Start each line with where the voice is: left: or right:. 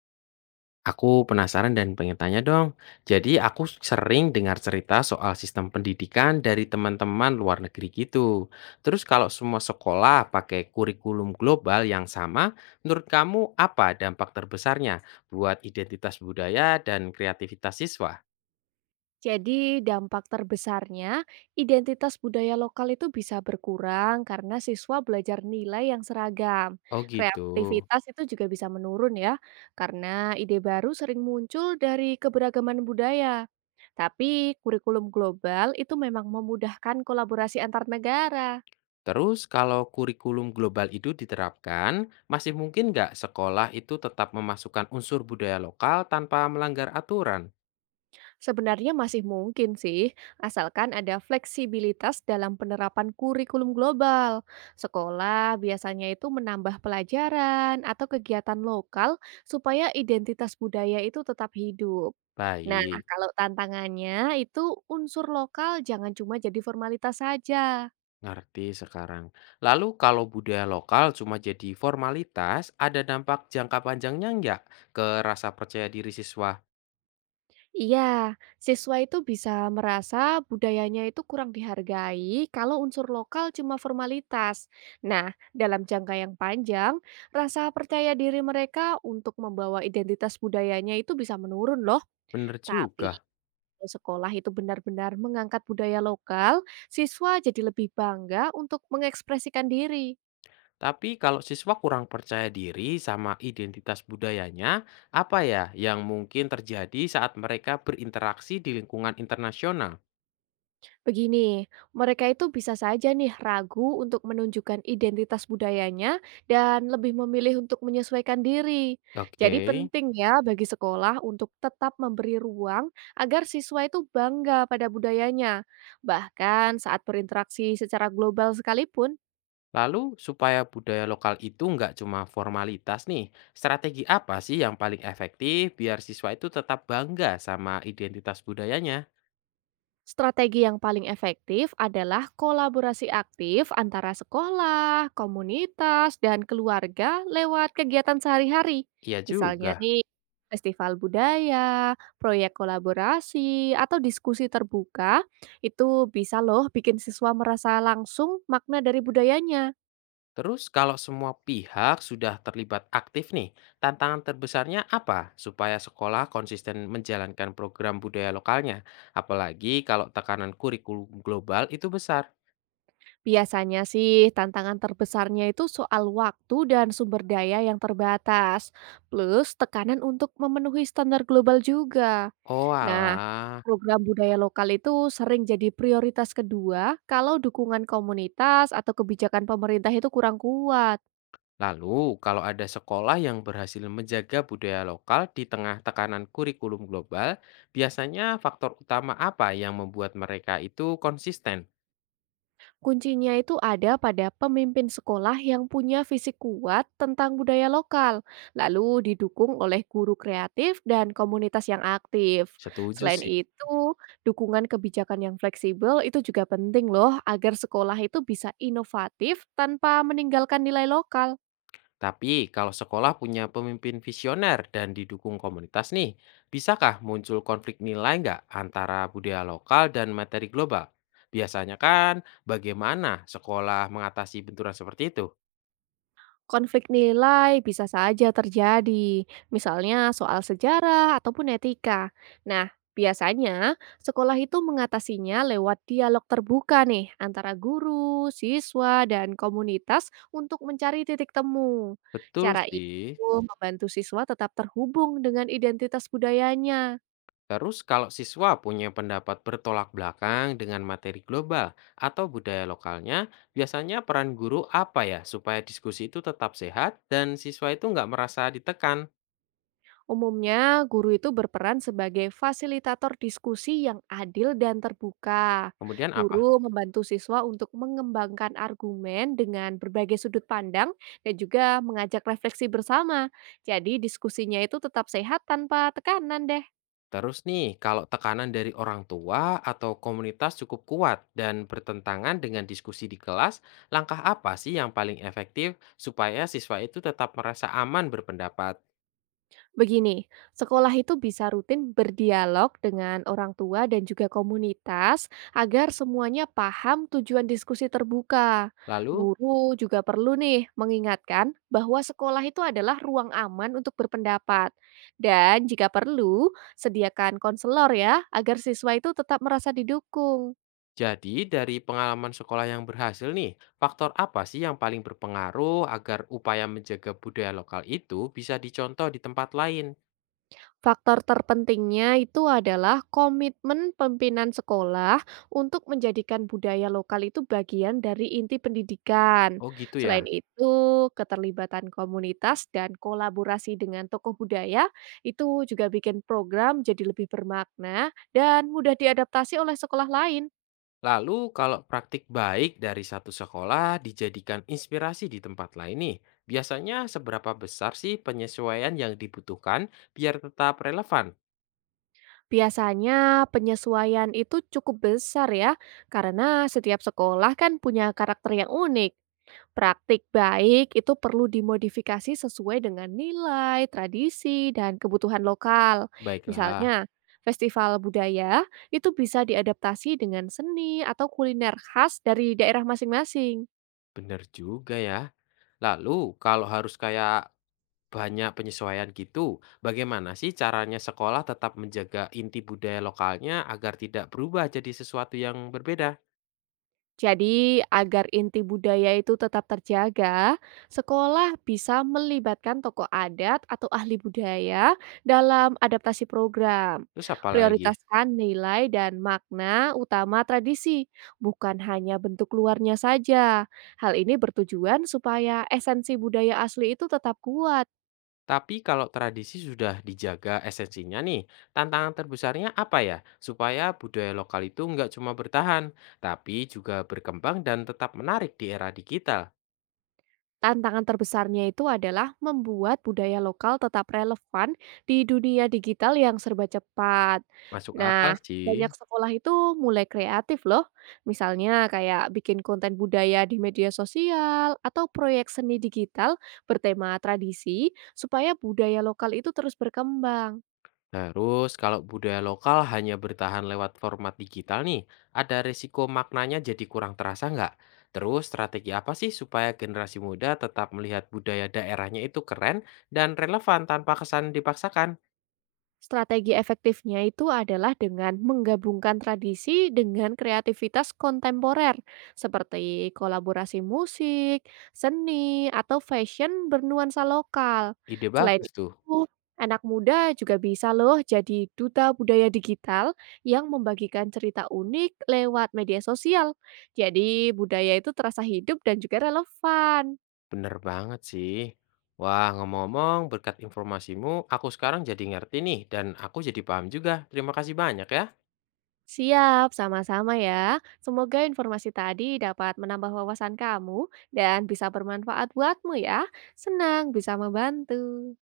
left: Aku penasaran dan pengen tanya dong. Jadi aku sering dengar cerita soal sistem pendidikan dari teman-teman luar negeri gitu. Terus kalau semua sekolah pakai kurikulum global yang sama, menurut kamu apa dampak terbesarnya buat identitas budaya dan kreativitas siswa?
right: Jadi dampak terbesarnya, identitas budaya lokal itu bisa berkurang karena siswa belajar nilai yang seragam.
left: Oh gitu.
right: Kreativitas itu juga bisa menurun ya, karena ide baru sering muncul dari keberagaman budaya. Tapi kurikulum global itu memang memudahkan kolaborasi antar negara.
left: Terus kalau kurikulum global itu diterapkan, masih mungkin nggak sekolah itu tetap memasukkan unsur budaya lokal tanpa melanggar aturan?
right: Sebenarnya masih mungkin sih, asalkan ada fleksibilitas dalam penerapan kurikulum global. Sekolah biasanya itu menambah pelajaran atau kegiatan lokal supaya identitas budaya itu tetap hidup. Nah,
left: Baik.
right: kalau tantangannya itu unsur lokal jangan cuma jadi formalitas saja.
left: Ngerti sekarang. Lalu kalau budaya lokal cuma jadi formalitas, ada dampak jangka panjangnya nggak ke rasa percaya diri siswa?
right: Iya, siswa itu bisa merasa budayanya itu kurang dihargai kalau unsur lokal cuma formalitas. Nah, dalam jangka yang panjang, rasa percaya diri mereka untuk membawa identitas budayanya itu bisa menurun loh.
left: Bener
right: Tapi
left: juga.
right: kalau sekolah itu benar-benar mengangkat budaya lokal, siswa jadi lebih bangga untuk mengekspresikan diri.
left: Tapi kalau siswa kurang percaya diri sama identitas budayanya, apa ya yang mungkin terjadi saat mereka berinteraksi di lingkungan internasional?
right: Begini, mereka itu bisa saja nih ragu untuk menunjukkan identitas budayanya dan lebih memilih untuk menyesuaikan diri. Jadi
left: Oke.
right: penting ya bagi sekolah untuk tetap memberi ruang agar siswa itu bangga pada budayanya. Bahkan saat berinteraksi secara global sekalipun.
left: Lalu supaya budaya lokal itu nggak cuma formalitas nih, strategi apa sih yang paling efektif biar siswa itu tetap bangga sama identitas budayanya?
right: Strategi yang paling efektif adalah kolaborasi aktif antara sekolah, komunitas, dan keluarga lewat kegiatan sehari-hari.
left: Iya
right: Misalnya
left: juga.
right: nih, festival budaya, proyek kolaborasi, atau diskusi terbuka, itu bisa loh bikin siswa merasa langsung makna dari budayanya.
left: Terus kalau semua pihak sudah terlibat aktif nih, tantangan terbesarnya apa supaya sekolah konsisten menjalankan program budaya lokalnya? Apalagi kalau tekanan kurikulum global itu besar.
right: Biasanya sih tantangan terbesarnya itu soal waktu dan sumber daya yang terbatas, plus tekanan untuk memenuhi standar global juga.
left: Oh
right: Nah,
left: alah.
right: program budaya lokal itu sering jadi prioritas kedua kalau dukungan komunitas atau kebijakan pemerintah itu kurang kuat.
left: Lalu kalau ada sekolah yang berhasil menjaga budaya lokal di tengah tekanan kurikulum global, biasanya faktor utama apa yang membuat mereka itu konsisten?
right: Kuncinya itu ada pada pemimpin sekolah yang punya visi kuat tentang budaya lokal, lalu didukung oleh guru kreatif dan komunitas yang aktif.
left: Setuju
right: Selain
left: sih.
right: itu, dukungan kebijakan yang fleksibel itu juga penting loh agar sekolah itu bisa inovatif tanpa meninggalkan nilai lokal.
left: Tapi kalau sekolah punya pemimpin visioner dan didukung komunitas nih, bisakah muncul konflik nilai nggak antara budaya lokal dan materi global? Biasanya kan bagaimana sekolah mengatasi benturan seperti itu?
right: Konflik nilai bisa saja terjadi, misalnya soal sejarah ataupun etika. Nah, biasanya sekolah itu mengatasinya lewat dialog terbuka nih antara guru, siswa, dan komunitas untuk mencari titik temu.
left: Betul
right: Cara itu
left: sih.
right: membantu siswa tetap terhubung dengan identitas budayanya.
left: Terus kalau siswa punya pendapat bertolak belakang dengan materi global atau budaya lokalnya, biasanya peran guru apa ya supaya diskusi itu tetap sehat dan siswa itu nggak merasa ditekan?
right: Umumnya, guru itu berperan sebagai fasilitator diskusi yang adil dan terbuka.
left: Kemudian apa?
right: Guru membantu siswa untuk mengembangkan argumen dengan berbagai sudut pandang dan juga mengajak refleksi bersama. Jadi, diskusinya itu tetap sehat tanpa tekanan deh.
left: Terus nih, kalau tekanan dari orang tua atau komunitas cukup kuat dan bertentangan dengan diskusi di kelas, langkah apa sih yang paling efektif supaya siswa itu tetap merasa aman berpendapat?
right: Begini, sekolah itu bisa rutin berdialog dengan orang tua dan juga komunitas agar semuanya paham tujuan diskusi terbuka.
left: Lalu,
right: Guru juga perlu nih mengingatkan bahwa sekolah itu adalah ruang aman untuk berpendapat. Dan jika perlu, sediakan konselor ya agar siswa itu tetap merasa didukung.
left: jadi dari pengalaman sekolah yang berhasil nih, faktor apa sih yang paling berpengaruh agar upaya menjaga budaya lokal itu bisa dicontoh di tempat lain?
right: Faktor terpentingnya itu adalah komitmen pimpinan sekolah untuk menjadikan budaya lokal itu bagian dari inti pendidikan.
left: Oh gitu
right: Selain
left: ya.
right: itu, keterlibatan komunitas dan kolaborasi dengan tokoh budaya itu juga bikin program jadi lebih bermakna dan mudah diadaptasi oleh sekolah lain.
left: Lalu kalau praktik baik dari satu sekolah dijadikan inspirasi di tempat lain nih, biasanya seberapa besar sih penyesuaian yang dibutuhkan biar tetap relevan?
right: Biasanya penyesuaian itu cukup besar ya, karena setiap sekolah kan punya karakter yang unik. Praktik baik itu perlu dimodifikasi sesuai dengan nilai, tradisi, dan kebutuhan lokal.
left: Baiklah,
right: Misalnya, festival budaya itu bisa diadaptasi dengan seni atau kuliner khas dari daerah masing-masing.
left: benar juga ya. Lalu kalau harus banyak penyesuaian gitu, bagaimana sih caranya sekolah tetap menjaga inti budaya lokalnya agar tidak berubah jadi sesuatu yang berbeda?
right: Jadi, agar inti budaya itu tetap terjaga, sekolah bisa melibatkan tokoh adat atau ahli budaya dalam adaptasi program.
left: Terus apa lagi?
right: Prioritaskan nilai dan makna utama tradisi, bukan hanya bentuk luarnya saja. Hal ini bertujuan supaya esensi budaya asli itu tetap kuat.
left: Tapi kalau tradisi sudah dijaga esensinya nih, tantangan terbesarnya apa ya? Supaya budaya lokal itu nggak cuma bertahan, tapi juga berkembang dan tetap menarik di era digital.
right: Tantangan terbesarnya itu adalah membuat budaya lokal tetap relevan di dunia digital yang serba cepat.
left: Masuk akal
right: Nah,
left: sih.
right: banyak sekolah itu mulai kreatif loh. Misalnya kayak bikin konten budaya di media sosial atau proyek seni digital bertema tradisi supaya budaya lokal itu terus berkembang.
left: Terus kalau budaya lokal hanya bertahan lewat format digital nih, ada risiko maknanya jadi kurang terasa nggak? Terus strategi apa sih supaya generasi muda tetap melihat budaya daerahnya itu keren dan relevan tanpa kesan dipaksakan?
right: Strategi efektifnya itu adalah dengan menggabungkan tradisi dengan kreativitas kontemporer, seperti kolaborasi musik, seni, atau fashion bernuansa lokal.
left: Ide
right: Selain
left: bagus tuh.
right: itu, anak muda juga bisa loh jadi duta budaya digital yang membagikan cerita unik lewat media sosial. Jadi budaya itu terasa hidup dan juga relevan.
left: Bener banget sih. Wah, ngomong-ngomong, berkat informasimu, aku sekarang jadi ngerti nih, dan aku jadi paham juga. Terima kasih banyak ya.
right: Siap, sama-sama ya. Semoga informasi tadi dapat menambah wawasan kamu dan bisa bermanfaat buatmu ya. Senang bisa membantu.